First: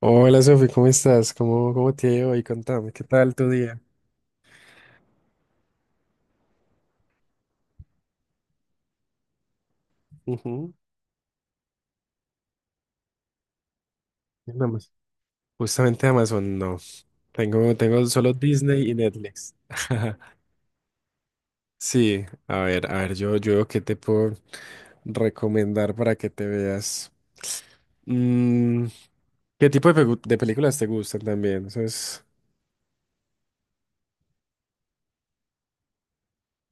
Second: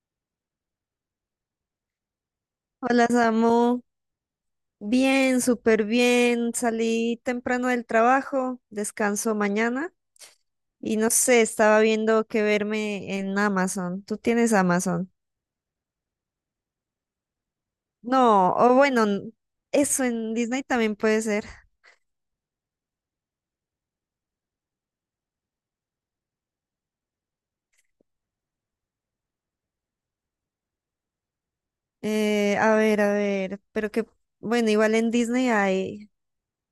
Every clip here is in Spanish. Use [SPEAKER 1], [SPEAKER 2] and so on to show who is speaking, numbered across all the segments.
[SPEAKER 1] Hola Sofi, ¿cómo estás? ¿Cómo te ha ido hoy? Contame, ¿qué
[SPEAKER 2] Hola
[SPEAKER 1] tal tu día?
[SPEAKER 2] Samu, bien, súper bien. Salí temprano del trabajo, descanso mañana
[SPEAKER 1] Ujú.
[SPEAKER 2] y no sé, estaba viendo qué verme en Amazon. ¿Tú tienes
[SPEAKER 1] En Amazon.
[SPEAKER 2] Amazon?
[SPEAKER 1] Justamente Amazon, no. Tengo solo
[SPEAKER 2] No, o
[SPEAKER 1] Disney y
[SPEAKER 2] bueno,
[SPEAKER 1] Netflix.
[SPEAKER 2] eso en Disney también puede ser.
[SPEAKER 1] Sí, a ver, yo qué te puedo recomendar para que te veas. Mm, ¿Qué tipo de películas te gustan también? Eso es,
[SPEAKER 2] A ver, pero que, bueno, igual en Disney hay,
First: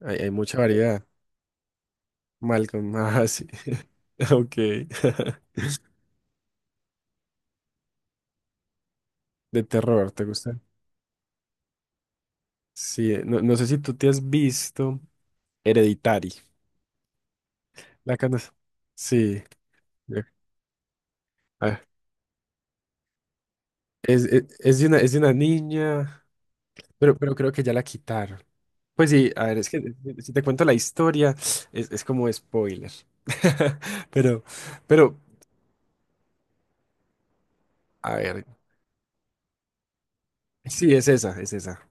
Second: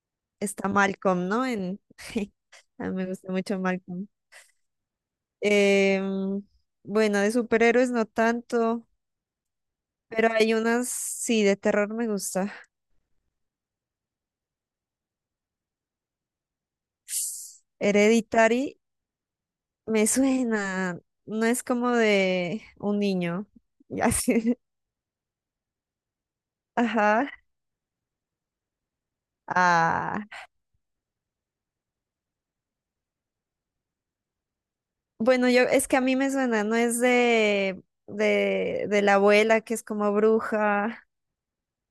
[SPEAKER 1] hay mucha
[SPEAKER 2] está
[SPEAKER 1] variedad.
[SPEAKER 2] Malcolm, ¿no? En, a
[SPEAKER 1] Malcolm,
[SPEAKER 2] mí me
[SPEAKER 1] ah,
[SPEAKER 2] gusta
[SPEAKER 1] sí.
[SPEAKER 2] mucho Malcolm.
[SPEAKER 1] Ok.
[SPEAKER 2] Em, bueno, de superhéroes no tanto,
[SPEAKER 1] De terror, ¿te
[SPEAKER 2] pero hay
[SPEAKER 1] gusta?
[SPEAKER 2] unas, sí, de terror me gusta.
[SPEAKER 1] Sí, no, no sé si tú te has visto Hereditary. La canasta.
[SPEAKER 2] Hereditary
[SPEAKER 1] Sí.
[SPEAKER 2] me
[SPEAKER 1] ya-
[SPEAKER 2] suena, no es
[SPEAKER 1] a
[SPEAKER 2] como de un niño. y
[SPEAKER 1] Es, e,
[SPEAKER 2] así,
[SPEAKER 1] es de una niña, pero,
[SPEAKER 2] ajá.
[SPEAKER 1] pero creo que ya la quitaron. Pues sí, a ver, es que
[SPEAKER 2] Ah,
[SPEAKER 1] si te cuento la historia, es como spoiler. Pero, pero,
[SPEAKER 2] bueno, yo es que a mí me suena, no es de,
[SPEAKER 1] a ver,
[SPEAKER 2] de, de la abuela que es como
[SPEAKER 1] sí,
[SPEAKER 2] bruja.
[SPEAKER 1] es esa, es esa.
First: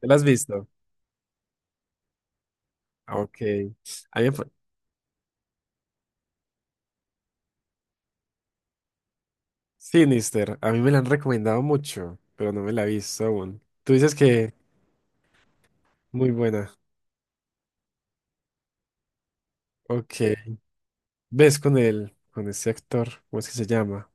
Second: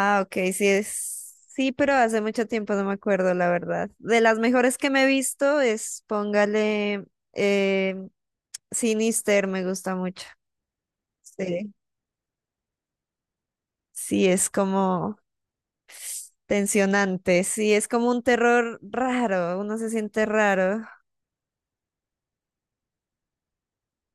[SPEAKER 1] ¿Te la has
[SPEAKER 2] ok, sí
[SPEAKER 1] visto?
[SPEAKER 2] es. Sí, pero hace mucho tiempo no me
[SPEAKER 1] Ah,
[SPEAKER 2] acuerdo,
[SPEAKER 1] ok.
[SPEAKER 2] la verdad.
[SPEAKER 1] A
[SPEAKER 2] De
[SPEAKER 1] mí,
[SPEAKER 2] las mejores que me he visto es, póngale, eh, Sinister, me gusta mucho.
[SPEAKER 1] Sinister, a mí me la han recomendado
[SPEAKER 2] Sí,
[SPEAKER 1] mucho, pero no me la he visto aún. Tú dices
[SPEAKER 2] sí, es
[SPEAKER 1] que
[SPEAKER 2] como.
[SPEAKER 1] muy buena.
[SPEAKER 2] Tensionante, sí, es como un terror raro, uno se siente
[SPEAKER 1] Ok.
[SPEAKER 2] raro.
[SPEAKER 1] ¿Ves con él, con ese actor? ¿Cómo es que se llama?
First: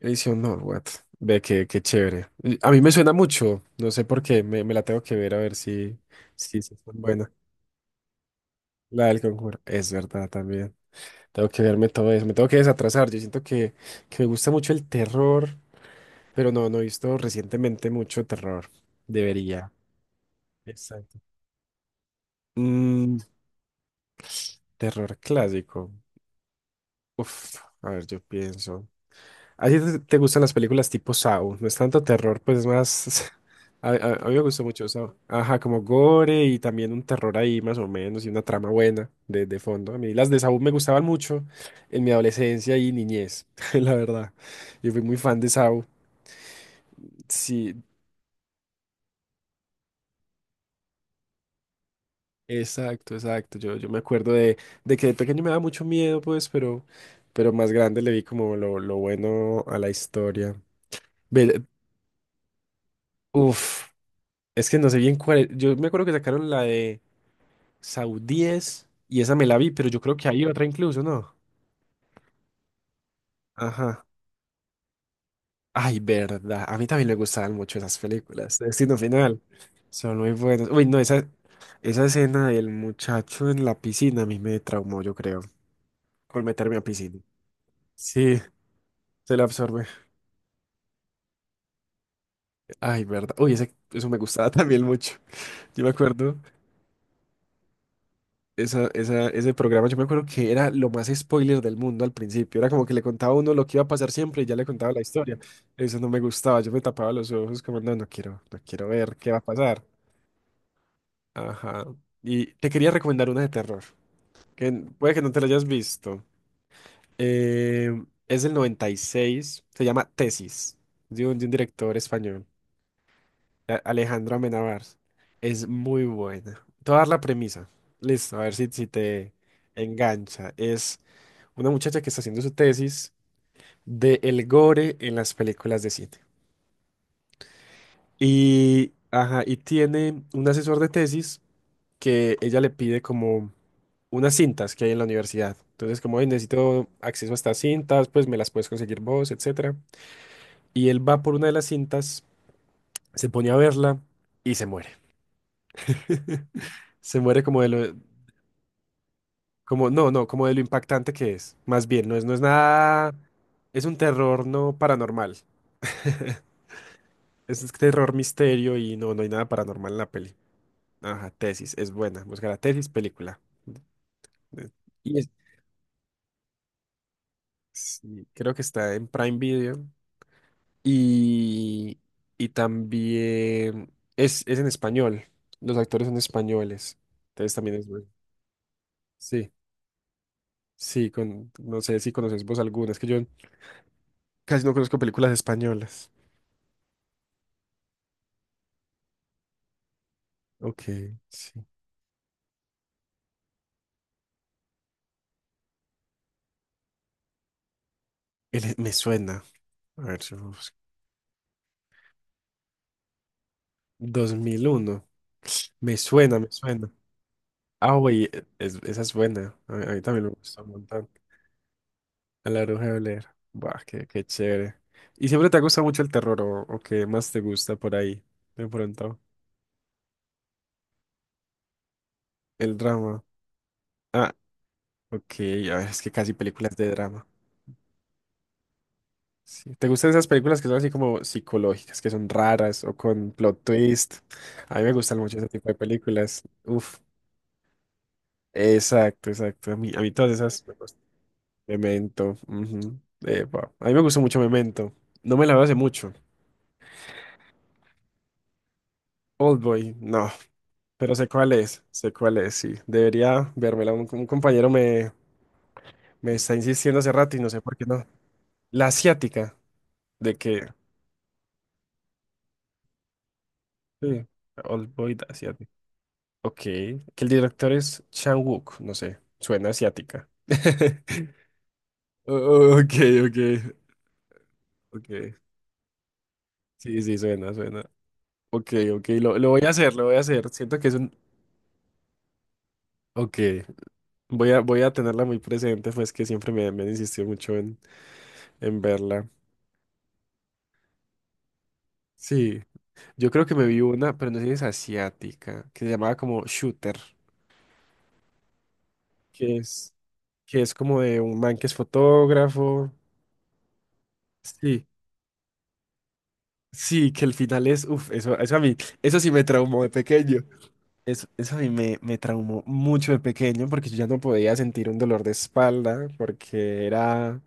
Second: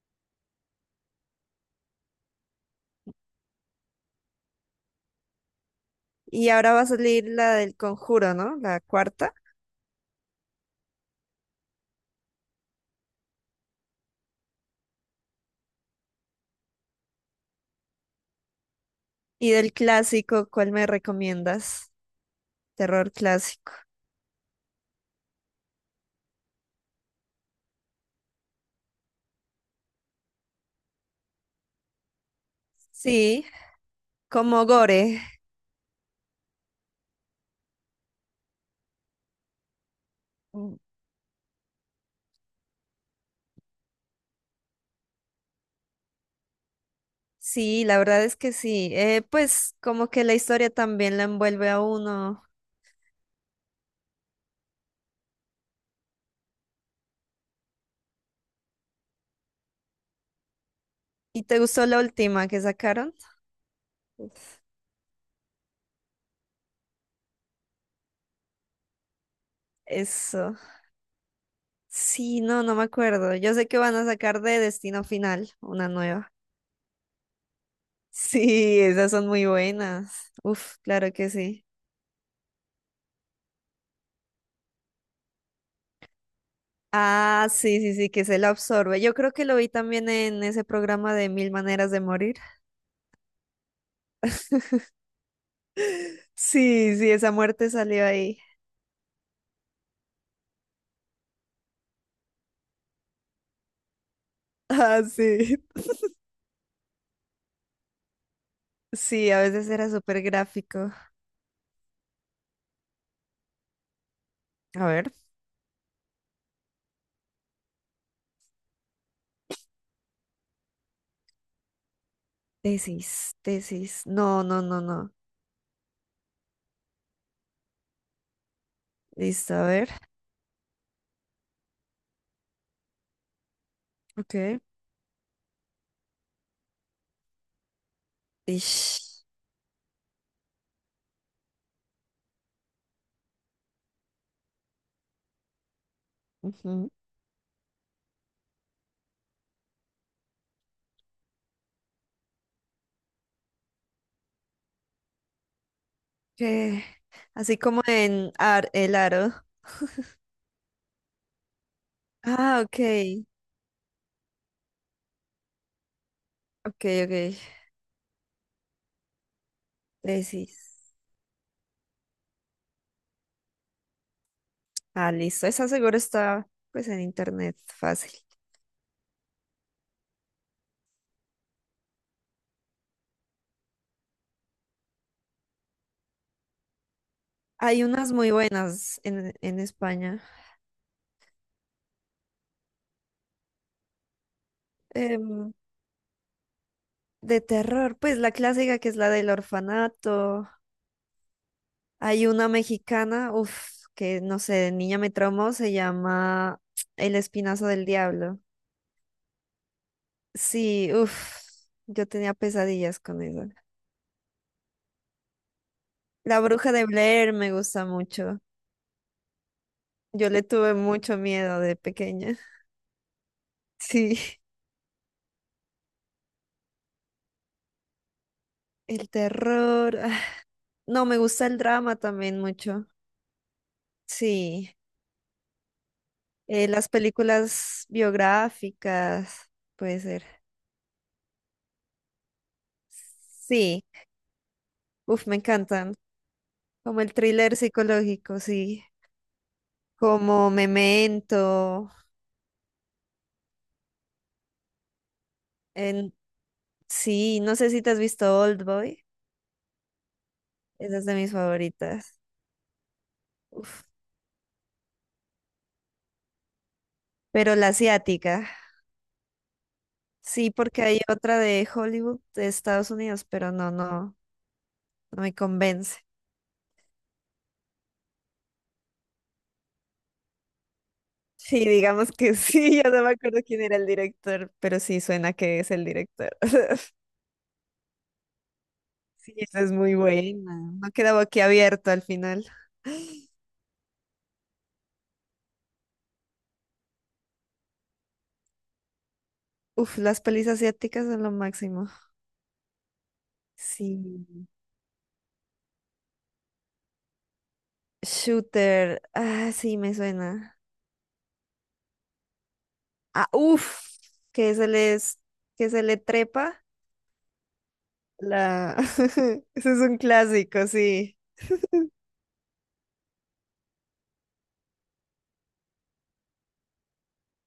[SPEAKER 1] Edición Norwood. Ve que qué chévere. Y a mí me suena mucho. No sé por qué. Me la tengo que ver a ver si,
[SPEAKER 2] Y
[SPEAKER 1] si,
[SPEAKER 2] ahora
[SPEAKER 1] si
[SPEAKER 2] va
[SPEAKER 1] es
[SPEAKER 2] a
[SPEAKER 1] tan
[SPEAKER 2] salir
[SPEAKER 1] buena.
[SPEAKER 2] la del Conjuro, ¿no? La
[SPEAKER 1] La del
[SPEAKER 2] cuarta.
[SPEAKER 1] Conjuro. Es verdad también. Tengo que verme todo eso. Me tengo que desatrasar. Yo siento que me gusta mucho el terror, pero no he visto recientemente mucho terror.
[SPEAKER 2] Y
[SPEAKER 1] Debería.
[SPEAKER 2] del clásico, ¿cuál me
[SPEAKER 1] Exacto.
[SPEAKER 2] recomiendas? Terror
[SPEAKER 1] Mm,
[SPEAKER 2] clásico.
[SPEAKER 1] terror clásico. Uf, a ver, yo pienso. ¿A ti te gustan las películas tipo Saw? No es tanto terror, pues es más.
[SPEAKER 2] Sí,
[SPEAKER 1] A mí me gusta
[SPEAKER 2] como
[SPEAKER 1] mucho Saw.
[SPEAKER 2] gore.
[SPEAKER 1] Ajá, como gore y también un terror ahí más o menos y una trama buena de fondo. A mí las de Saw me
[SPEAKER 2] Mm,
[SPEAKER 1] gustaban mucho en mi adolescencia y niñez, la verdad. Yo fui muy fan de Saw. Sí,
[SPEAKER 2] sí, la verdad es que sí. Pues como que la historia también la envuelve a uno.
[SPEAKER 1] exacto, exacto. Yo me acuerdo de que de pequeño me daba mucho miedo, pues, pero más grande le vi como lo bueno a la historia.
[SPEAKER 2] ¿Y te
[SPEAKER 1] Ve-
[SPEAKER 2] gustó la última que sacaron?
[SPEAKER 1] Uf,
[SPEAKER 2] Uf.
[SPEAKER 1] es que no sé bien cuál. Yo me acuerdo que sacaron la de. Saudíes, y esa me la vi, pero yo creo que hay
[SPEAKER 2] Eso.
[SPEAKER 1] otra incluso, ¿no?
[SPEAKER 2] Sí, no, no me acuerdo. Yo sé que van a
[SPEAKER 1] Ajá.
[SPEAKER 2] sacar de Destino Final una
[SPEAKER 1] Ay,
[SPEAKER 2] nueva.
[SPEAKER 1] verdad. A mí también me gustaban mucho esas películas.
[SPEAKER 2] Sí,
[SPEAKER 1] Destino
[SPEAKER 2] esas son
[SPEAKER 1] Final.
[SPEAKER 2] muy
[SPEAKER 1] Son muy
[SPEAKER 2] buenas.
[SPEAKER 1] buenas.
[SPEAKER 2] Uf,
[SPEAKER 1] Uy, no,
[SPEAKER 2] claro
[SPEAKER 1] esa,
[SPEAKER 2] que sí.
[SPEAKER 1] esa escena del muchacho en la piscina a mí me traumó, yo creo, con meterme a piscina.
[SPEAKER 2] Ah, sí, sí, sí, que se
[SPEAKER 1] Sí,
[SPEAKER 2] la absorbe. Yo creo
[SPEAKER 1] se la
[SPEAKER 2] que lo vi
[SPEAKER 1] absorbe.
[SPEAKER 2] también en ese programa de Mil Maneras de Morir.
[SPEAKER 1] Ay, verdad. Uy, eso me gustaba también mucho. Yo me acuerdo.
[SPEAKER 2] Sí, sí, esa muerte salió ahí.
[SPEAKER 1] Ese programa, yo me acuerdo que era lo más spoiler del mundo al principio. Era como que le contaba a uno lo que iba a pasar siempre y ya le contaba la
[SPEAKER 2] Ah,
[SPEAKER 1] historia.
[SPEAKER 2] sí.
[SPEAKER 1] Eso no me gustaba. Yo me tapaba los ojos como, no quiero, no quiero ver
[SPEAKER 2] Sí,
[SPEAKER 1] qué va a
[SPEAKER 2] a veces
[SPEAKER 1] pasar.
[SPEAKER 2] era súper gráfico.
[SPEAKER 1] Ajá. Y te quería recomendar una de terror, que
[SPEAKER 2] A ver.
[SPEAKER 1] puede que no te la hayas visto. Es del 96, se llama Tesis, de un director español.
[SPEAKER 2] Tesis, tesis.
[SPEAKER 1] Alejandra
[SPEAKER 2] No, no, no,
[SPEAKER 1] Amenábar.
[SPEAKER 2] no.
[SPEAKER 1] Es muy buena. Te voy a dar la premisa. Listo, a ver si te
[SPEAKER 2] Listo, a ver.
[SPEAKER 1] engancha. Es una muchacha que está haciendo su tesis de el
[SPEAKER 2] Ok.
[SPEAKER 1] gore en las películas de cine. Y,
[SPEAKER 2] Ish.
[SPEAKER 1] ajá, y tiene un asesor de tesis que ella le pide como unas cintas que hay en la universidad. Entonces, como "Ey, necesito
[SPEAKER 2] Ujú.
[SPEAKER 1] acceso a estas cintas, pues me las puedes conseguir vos, etcétera". Y él va por una de las cintas, se pone a verla y se muere.
[SPEAKER 2] ¿Qué?
[SPEAKER 1] Se muere
[SPEAKER 2] Así
[SPEAKER 1] como de
[SPEAKER 2] como
[SPEAKER 1] lo.
[SPEAKER 2] en El Aro.
[SPEAKER 1] Como, no, no, como de lo impactante que es. Más bien, no es
[SPEAKER 2] Ah,
[SPEAKER 1] nada.
[SPEAKER 2] ok.
[SPEAKER 1] Es un terror no paranormal.
[SPEAKER 2] Ok, ok.
[SPEAKER 1] Es terror misterio y no hay nada paranormal en la peli.
[SPEAKER 2] Tesis.
[SPEAKER 1] Ajá, tesis, es buena. Buscar la tesis, película. Eh,
[SPEAKER 2] Ah,
[SPEAKER 1] Y
[SPEAKER 2] listo. Esa seguro está pues en internet, fácil.
[SPEAKER 1] sí, creo que está en Prime Video. Y, y también es en español. Los actores son españoles. Entonces también
[SPEAKER 2] Hay
[SPEAKER 1] es bueno.
[SPEAKER 2] unas muy buenas
[SPEAKER 1] Sí,
[SPEAKER 2] en España.
[SPEAKER 1] sí, con, no sé si conoces vos algunas, que yo casi no conozco películas
[SPEAKER 2] Em,
[SPEAKER 1] españolas.
[SPEAKER 2] de terror, pues la clásica que es la del orfanato.
[SPEAKER 1] Ok, sí.
[SPEAKER 2] Hay una mexicana, uff, que no sé, de niña me traumó, se llama El Espinazo del Diablo.
[SPEAKER 1] Me suena. A ver, si lo busco.
[SPEAKER 2] Sí, uff, yo tenía pesadillas con eso.
[SPEAKER 1] 2001. Me suena,
[SPEAKER 2] La
[SPEAKER 1] me
[SPEAKER 2] Bruja de
[SPEAKER 1] suena.
[SPEAKER 2] Blair me gusta
[SPEAKER 1] Ah, güey,
[SPEAKER 2] mucho.
[SPEAKER 1] esa es buena. A mí también me
[SPEAKER 2] Yo le
[SPEAKER 1] gusta un
[SPEAKER 2] tuve
[SPEAKER 1] montón.
[SPEAKER 2] mucho miedo de pequeña.
[SPEAKER 1] A la Bruja de Blair. Buah, qué,
[SPEAKER 2] Sí,
[SPEAKER 1] qué chévere. ¿Y siempre te gusta mucho el terror o qué más te gusta por ahí? De
[SPEAKER 2] el
[SPEAKER 1] pronto.
[SPEAKER 2] terror. No, me gusta el drama también
[SPEAKER 1] El
[SPEAKER 2] mucho.
[SPEAKER 1] drama. Ah,
[SPEAKER 2] Sí,
[SPEAKER 1] ok. A ver, es que casi películas
[SPEAKER 2] las
[SPEAKER 1] de drama.
[SPEAKER 2] películas biográficas,
[SPEAKER 1] Sí. ¿Te
[SPEAKER 2] puede
[SPEAKER 1] gustan
[SPEAKER 2] ser.
[SPEAKER 1] esas películas que son así como psicológicas, que son raras o con plot
[SPEAKER 2] Sí,
[SPEAKER 1] twist? A mí me gustan
[SPEAKER 2] uf,
[SPEAKER 1] mucho
[SPEAKER 2] me
[SPEAKER 1] ese tipo de
[SPEAKER 2] encantan.
[SPEAKER 1] películas. Uf.
[SPEAKER 2] Como el thriller psicológico, sí.
[SPEAKER 1] Exacto, exacto. A mí todas
[SPEAKER 2] Como
[SPEAKER 1] esas me gustan.
[SPEAKER 2] Memento.
[SPEAKER 1] Memento. Ujú. Epa. A mí me gustó mucho Memento. No me la veo hace mucho.
[SPEAKER 2] En... Sí, no sé si te has visto Old Boy.
[SPEAKER 1] Oldboy, no.
[SPEAKER 2] Esa es
[SPEAKER 1] Pero
[SPEAKER 2] de mis
[SPEAKER 1] sé
[SPEAKER 2] favoritas.
[SPEAKER 1] cuál es, sí. Debería
[SPEAKER 2] Uf.
[SPEAKER 1] vérmela. Un compañero me está insistiendo hace rato y no
[SPEAKER 2] Pero
[SPEAKER 1] sé
[SPEAKER 2] la
[SPEAKER 1] por qué no.
[SPEAKER 2] asiática.
[SPEAKER 1] La asiática, de
[SPEAKER 2] Sí,
[SPEAKER 1] que.
[SPEAKER 2] porque hay otra de Hollywood, de Estados Unidos, pero no, no,
[SPEAKER 1] Sí. Oldboy
[SPEAKER 2] no
[SPEAKER 1] la
[SPEAKER 2] me
[SPEAKER 1] asiática.
[SPEAKER 2] convence.
[SPEAKER 1] Ok. Que el director es Chan Wook, no sé. Suena asiática.
[SPEAKER 2] Sí, digamos que sí, ya
[SPEAKER 1] Ok,
[SPEAKER 2] no me
[SPEAKER 1] ok.
[SPEAKER 2] acuerdo quién era el director, pero sí suena
[SPEAKER 1] Ok.
[SPEAKER 2] que es el director.
[SPEAKER 1] Sí, sí, suena, suena. Ok, ok,
[SPEAKER 2] Sí,
[SPEAKER 1] lo
[SPEAKER 2] esa
[SPEAKER 1] voy a
[SPEAKER 2] es muy
[SPEAKER 1] hacer, lo voy a hacer.
[SPEAKER 2] buena.
[SPEAKER 1] Siento que
[SPEAKER 2] No
[SPEAKER 1] es un.
[SPEAKER 2] quedaba aquí abierto al final.
[SPEAKER 1] Ok, voy a tenerla muy presente, pues que siempre me han insistido mucho en verla.
[SPEAKER 2] Uf, las pelis asiáticas son lo máximo.
[SPEAKER 1] Sí, yo creo que me vi una, pero no sé
[SPEAKER 2] Sí.
[SPEAKER 1] si es asiática, que se llamaba como Shooter,
[SPEAKER 2] Shooter. Ah,
[SPEAKER 1] que
[SPEAKER 2] sí,
[SPEAKER 1] es,
[SPEAKER 2] me suena.
[SPEAKER 1] que es como de un man que es fotógrafo.
[SPEAKER 2] Ah, uf, que se
[SPEAKER 1] Sí,
[SPEAKER 2] les, que se le trepa
[SPEAKER 1] sí, que el final es. Uff, eso, a mí,
[SPEAKER 2] la.
[SPEAKER 1] eso sí
[SPEAKER 2] Ese
[SPEAKER 1] me
[SPEAKER 2] es
[SPEAKER 1] traumó de
[SPEAKER 2] un
[SPEAKER 1] pequeño.
[SPEAKER 2] clásico, sí.
[SPEAKER 1] Eso a mí me traumó mucho de pequeño porque yo ya no podía sentir un dolor de espalda porque era.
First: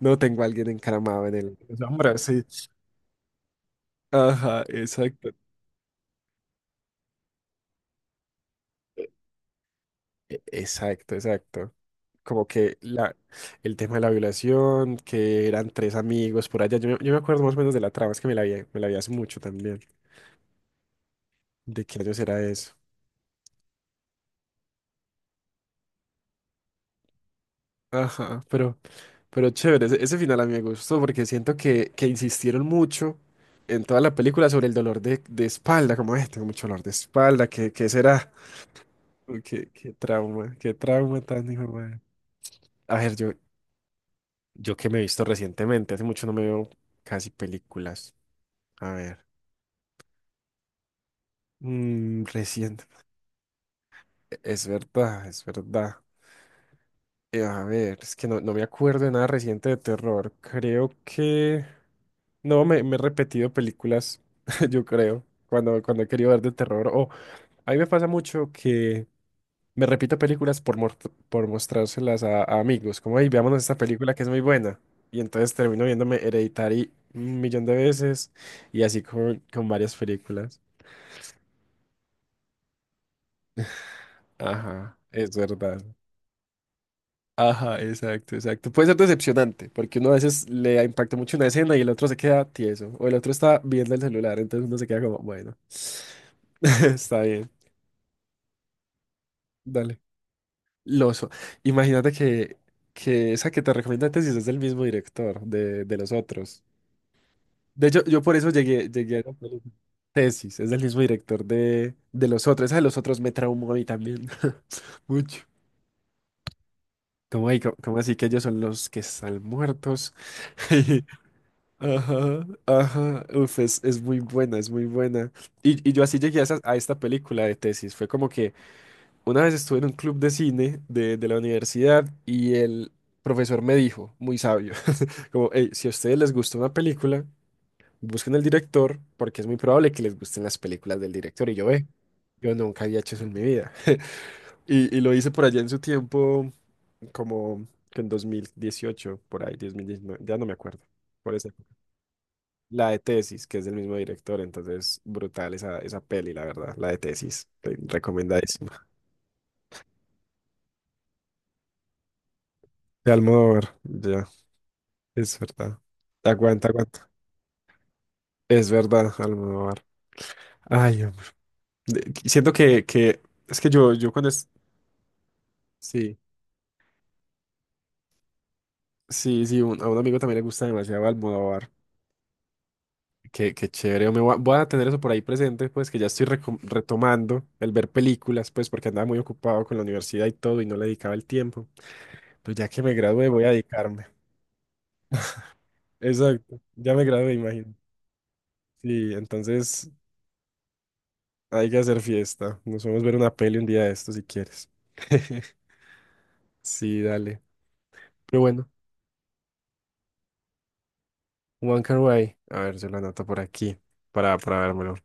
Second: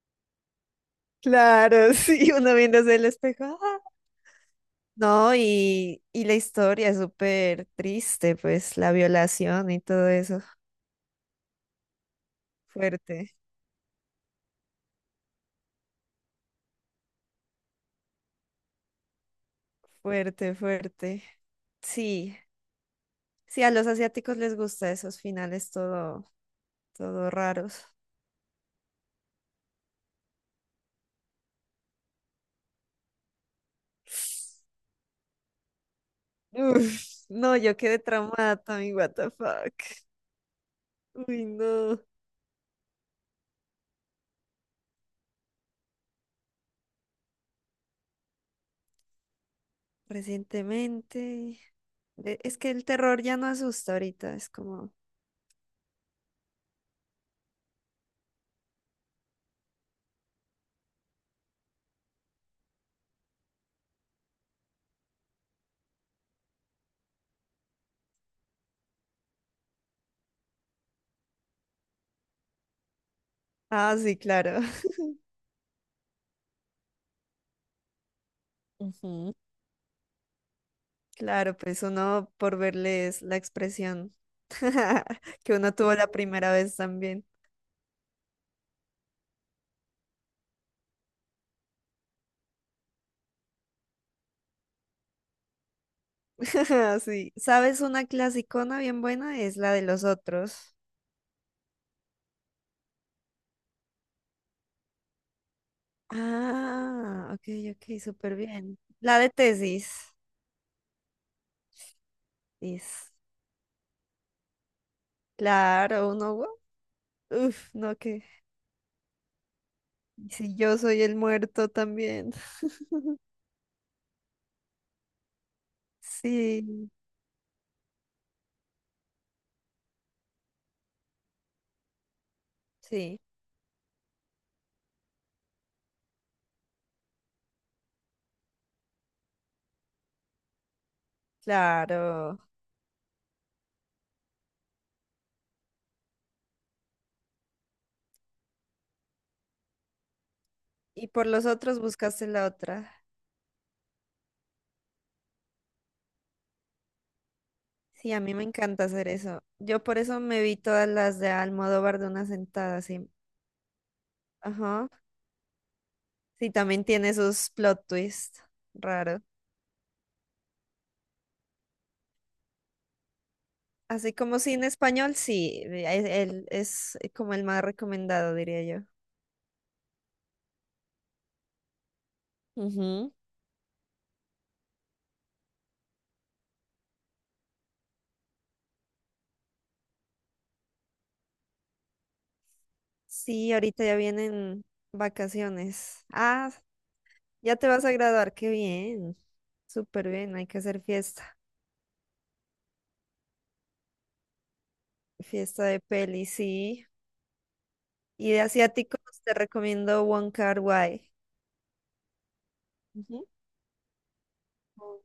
[SPEAKER 1] No tengo a alguien encaramado en el
[SPEAKER 2] Claro,
[SPEAKER 1] hombro
[SPEAKER 2] sí,
[SPEAKER 1] sí.
[SPEAKER 2] uno viéndose el espejo. ¡Ah!
[SPEAKER 1] Ajá, exacto.
[SPEAKER 2] No, y la historia es súper triste, pues la violación y todo eso.
[SPEAKER 1] Exacto, exacto. Como que la,
[SPEAKER 2] Fuerte,
[SPEAKER 1] el tema de la violación, que eran tres amigos por allá. Yo me acuerdo más o menos de la trama, es que me la vi hace mucho también.
[SPEAKER 2] fuerte, fuerte.
[SPEAKER 1] ¿De qué años
[SPEAKER 2] Sí,
[SPEAKER 1] era eso?
[SPEAKER 2] sí, a los asiáticos les gusta esos finales todo, todo raros.
[SPEAKER 1] Ajá, pero, chévere, ese final a mí me gustó porque siento que insistieron mucho en toda la película sobre el dolor de espalda, como, "Ay, tengo mucho dolor de
[SPEAKER 2] Uf,
[SPEAKER 1] espalda,
[SPEAKER 2] no,
[SPEAKER 1] ¿qué,
[SPEAKER 2] yo
[SPEAKER 1] qué
[SPEAKER 2] quedé
[SPEAKER 1] será?
[SPEAKER 2] traumada, Tommy, what the
[SPEAKER 1] Uy, Qué,
[SPEAKER 2] fuck.
[SPEAKER 1] qué trauma, qué trauma
[SPEAKER 2] Uy,
[SPEAKER 1] tan hijo de
[SPEAKER 2] no.
[SPEAKER 1] madre". A ver, Yo que me he visto recientemente, hace mucho no me veo casi películas. A ver,
[SPEAKER 2] Recientemente. Es que
[SPEAKER 1] reciente.
[SPEAKER 2] el terror ya no asusta ahorita, es
[SPEAKER 1] Es
[SPEAKER 2] como.
[SPEAKER 1] verdad, es verdad. A ver, es que no me acuerdo de nada reciente de terror. Creo que. No, me he repetido películas, yo creo, cuando, he querido ver de terror. O a mí me pasa mucho que. Me repito películas por mostrárselas a amigos, como, hey, veámonos esta
[SPEAKER 2] Ah,
[SPEAKER 1] película
[SPEAKER 2] sí,
[SPEAKER 1] que es muy
[SPEAKER 2] claro.
[SPEAKER 1] buena. Y entonces termino viéndome Hereditary un millón de veces y así
[SPEAKER 2] Ujú.
[SPEAKER 1] con varias películas.
[SPEAKER 2] Claro, pues uno por verles la expresión
[SPEAKER 1] Ajá, es
[SPEAKER 2] que uno
[SPEAKER 1] verdad.
[SPEAKER 2] tuvo la primera vez también.
[SPEAKER 1] Ajá, exacto, exacto. Puede ser decepcionante, porque uno a veces le impacta mucho una escena y el otro se queda tieso, o el otro está viendo el celular, entonces uno se queda como, bueno, está
[SPEAKER 2] Sí.
[SPEAKER 1] bien,
[SPEAKER 2] ¿Sabes una clasicona bien buena? Es la de
[SPEAKER 1] dale.
[SPEAKER 2] los otros.
[SPEAKER 1] Loso. Imagínate que esa que te recomiendo antes es del mismo director de los otros.
[SPEAKER 2] Ah, ok,
[SPEAKER 1] De
[SPEAKER 2] ok,
[SPEAKER 1] hecho, yo por
[SPEAKER 2] súper
[SPEAKER 1] eso
[SPEAKER 2] bien.
[SPEAKER 1] llegué
[SPEAKER 2] La
[SPEAKER 1] a
[SPEAKER 2] de
[SPEAKER 1] la película.
[SPEAKER 2] tesis.
[SPEAKER 1] Tesis, es del mismo director de los otros. Esa de los
[SPEAKER 2] Es,
[SPEAKER 1] otros me traumó a mí también. Mucho.
[SPEAKER 2] claro, uno, wow,
[SPEAKER 1] ¿Cómo, ahí?
[SPEAKER 2] uf,
[SPEAKER 1] ¿Cómo-
[SPEAKER 2] no,
[SPEAKER 1] cómo así
[SPEAKER 2] que
[SPEAKER 1] que ellos son los que están muertos?
[SPEAKER 2] si yo soy el muerto también.
[SPEAKER 1] Ajá, ajá. Uf, es muy buena, es muy buena. Y yo así llegué a
[SPEAKER 2] Sí,
[SPEAKER 1] esta película de tesis. Fue como que una vez estuve en un club de cine de la universidad y el
[SPEAKER 2] sí,
[SPEAKER 1] profesor me dijo, muy sabio, como, hey, si a ustedes les gusta una película. Busquen el director porque es muy probable que les gusten las películas del director. Y yo, ve,
[SPEAKER 2] claro.
[SPEAKER 1] yo nunca había hecho eso en mi vida. Y lo hice por allá en su tiempo, como que en 2018 por ahí, 2019 ya no me acuerdo.
[SPEAKER 2] Y por
[SPEAKER 1] Por
[SPEAKER 2] los
[SPEAKER 1] esa época.
[SPEAKER 2] otros buscaste la
[SPEAKER 1] La de
[SPEAKER 2] otra.
[SPEAKER 1] Tesis, que es del mismo director, entonces brutal esa peli, la verdad, la de Tesis,
[SPEAKER 2] Sí, a mí me encanta
[SPEAKER 1] recomendadísima.
[SPEAKER 2] hacer eso. Yo por eso me vi todas las de Almodóvar de una sentada, sí.
[SPEAKER 1] De Almodóvar, ya,
[SPEAKER 2] Ajá.
[SPEAKER 1] es verdad.
[SPEAKER 2] Sí,
[SPEAKER 1] Aguanta,
[SPEAKER 2] también
[SPEAKER 1] aguanta.
[SPEAKER 2] tiene sus plot twists
[SPEAKER 1] Es verdad,
[SPEAKER 2] raro.
[SPEAKER 1] Almodóvar. Ay, hombre. Siento que es que yo
[SPEAKER 2] Así
[SPEAKER 1] cuando
[SPEAKER 2] como
[SPEAKER 1] es.
[SPEAKER 2] cine español, sí,
[SPEAKER 1] Sí.
[SPEAKER 2] él es como el más recomendado, diría yo.
[SPEAKER 1] Sí, sí, a un amigo también le gusta demasiado Almodóvar.
[SPEAKER 2] Ujú.
[SPEAKER 1] Qué chévere. Yo Me voy a, voy a tener eso por ahí presente, pues que ya estoy retomando el ver películas, pues porque andaba muy ocupado con la universidad y todo y no le dedicaba el tiempo. Entonces ya que me gradué voy a
[SPEAKER 2] Sí, ahorita ya
[SPEAKER 1] dedicarme.
[SPEAKER 2] vienen vacaciones. Ah,
[SPEAKER 1] Exacto, ya me gradué,
[SPEAKER 2] ya te
[SPEAKER 1] imagino.
[SPEAKER 2] vas a graduar, qué
[SPEAKER 1] Sí,
[SPEAKER 2] bien.
[SPEAKER 1] entonces
[SPEAKER 2] Súper bien, hay que hacer fiesta.
[SPEAKER 1] hay que hacer fiesta. Nos vamos a ver una peli un día de estos si quieres.
[SPEAKER 2] Fiesta de peli, sí.
[SPEAKER 1] Sí, dale.
[SPEAKER 2] Y
[SPEAKER 1] Pero
[SPEAKER 2] de
[SPEAKER 1] bueno,
[SPEAKER 2] asiáticos te recomiendo One Kar-wai.
[SPEAKER 1] One Can Way. A ver, yo lo anoto por aquí para vérmelo.
[SPEAKER 2] Ujú.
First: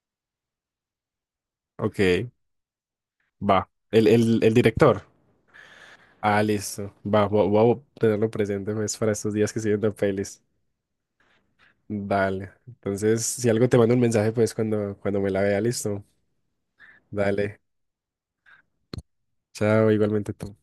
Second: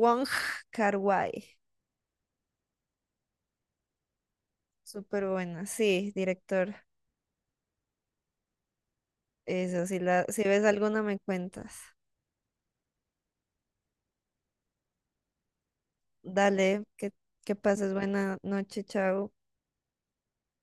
[SPEAKER 2] Wong Kar-wai.
[SPEAKER 1] Ok, va. El director.
[SPEAKER 2] Súper buena. Sí,
[SPEAKER 1] Ah,
[SPEAKER 2] director.
[SPEAKER 1] listo. Va, voy a tenerlo presente pues, para estos días que estoy
[SPEAKER 2] Eso,
[SPEAKER 1] viendo
[SPEAKER 2] si la,
[SPEAKER 1] pelis.
[SPEAKER 2] si ves alguna me cuentas.
[SPEAKER 1] Dale. Entonces, si algo te mando un mensaje, pues cuando, me la vea, listo.
[SPEAKER 2] Dale, que
[SPEAKER 1] Dale.
[SPEAKER 2] pases buena noche, chao.
[SPEAKER 1] Chao, igualmente tú.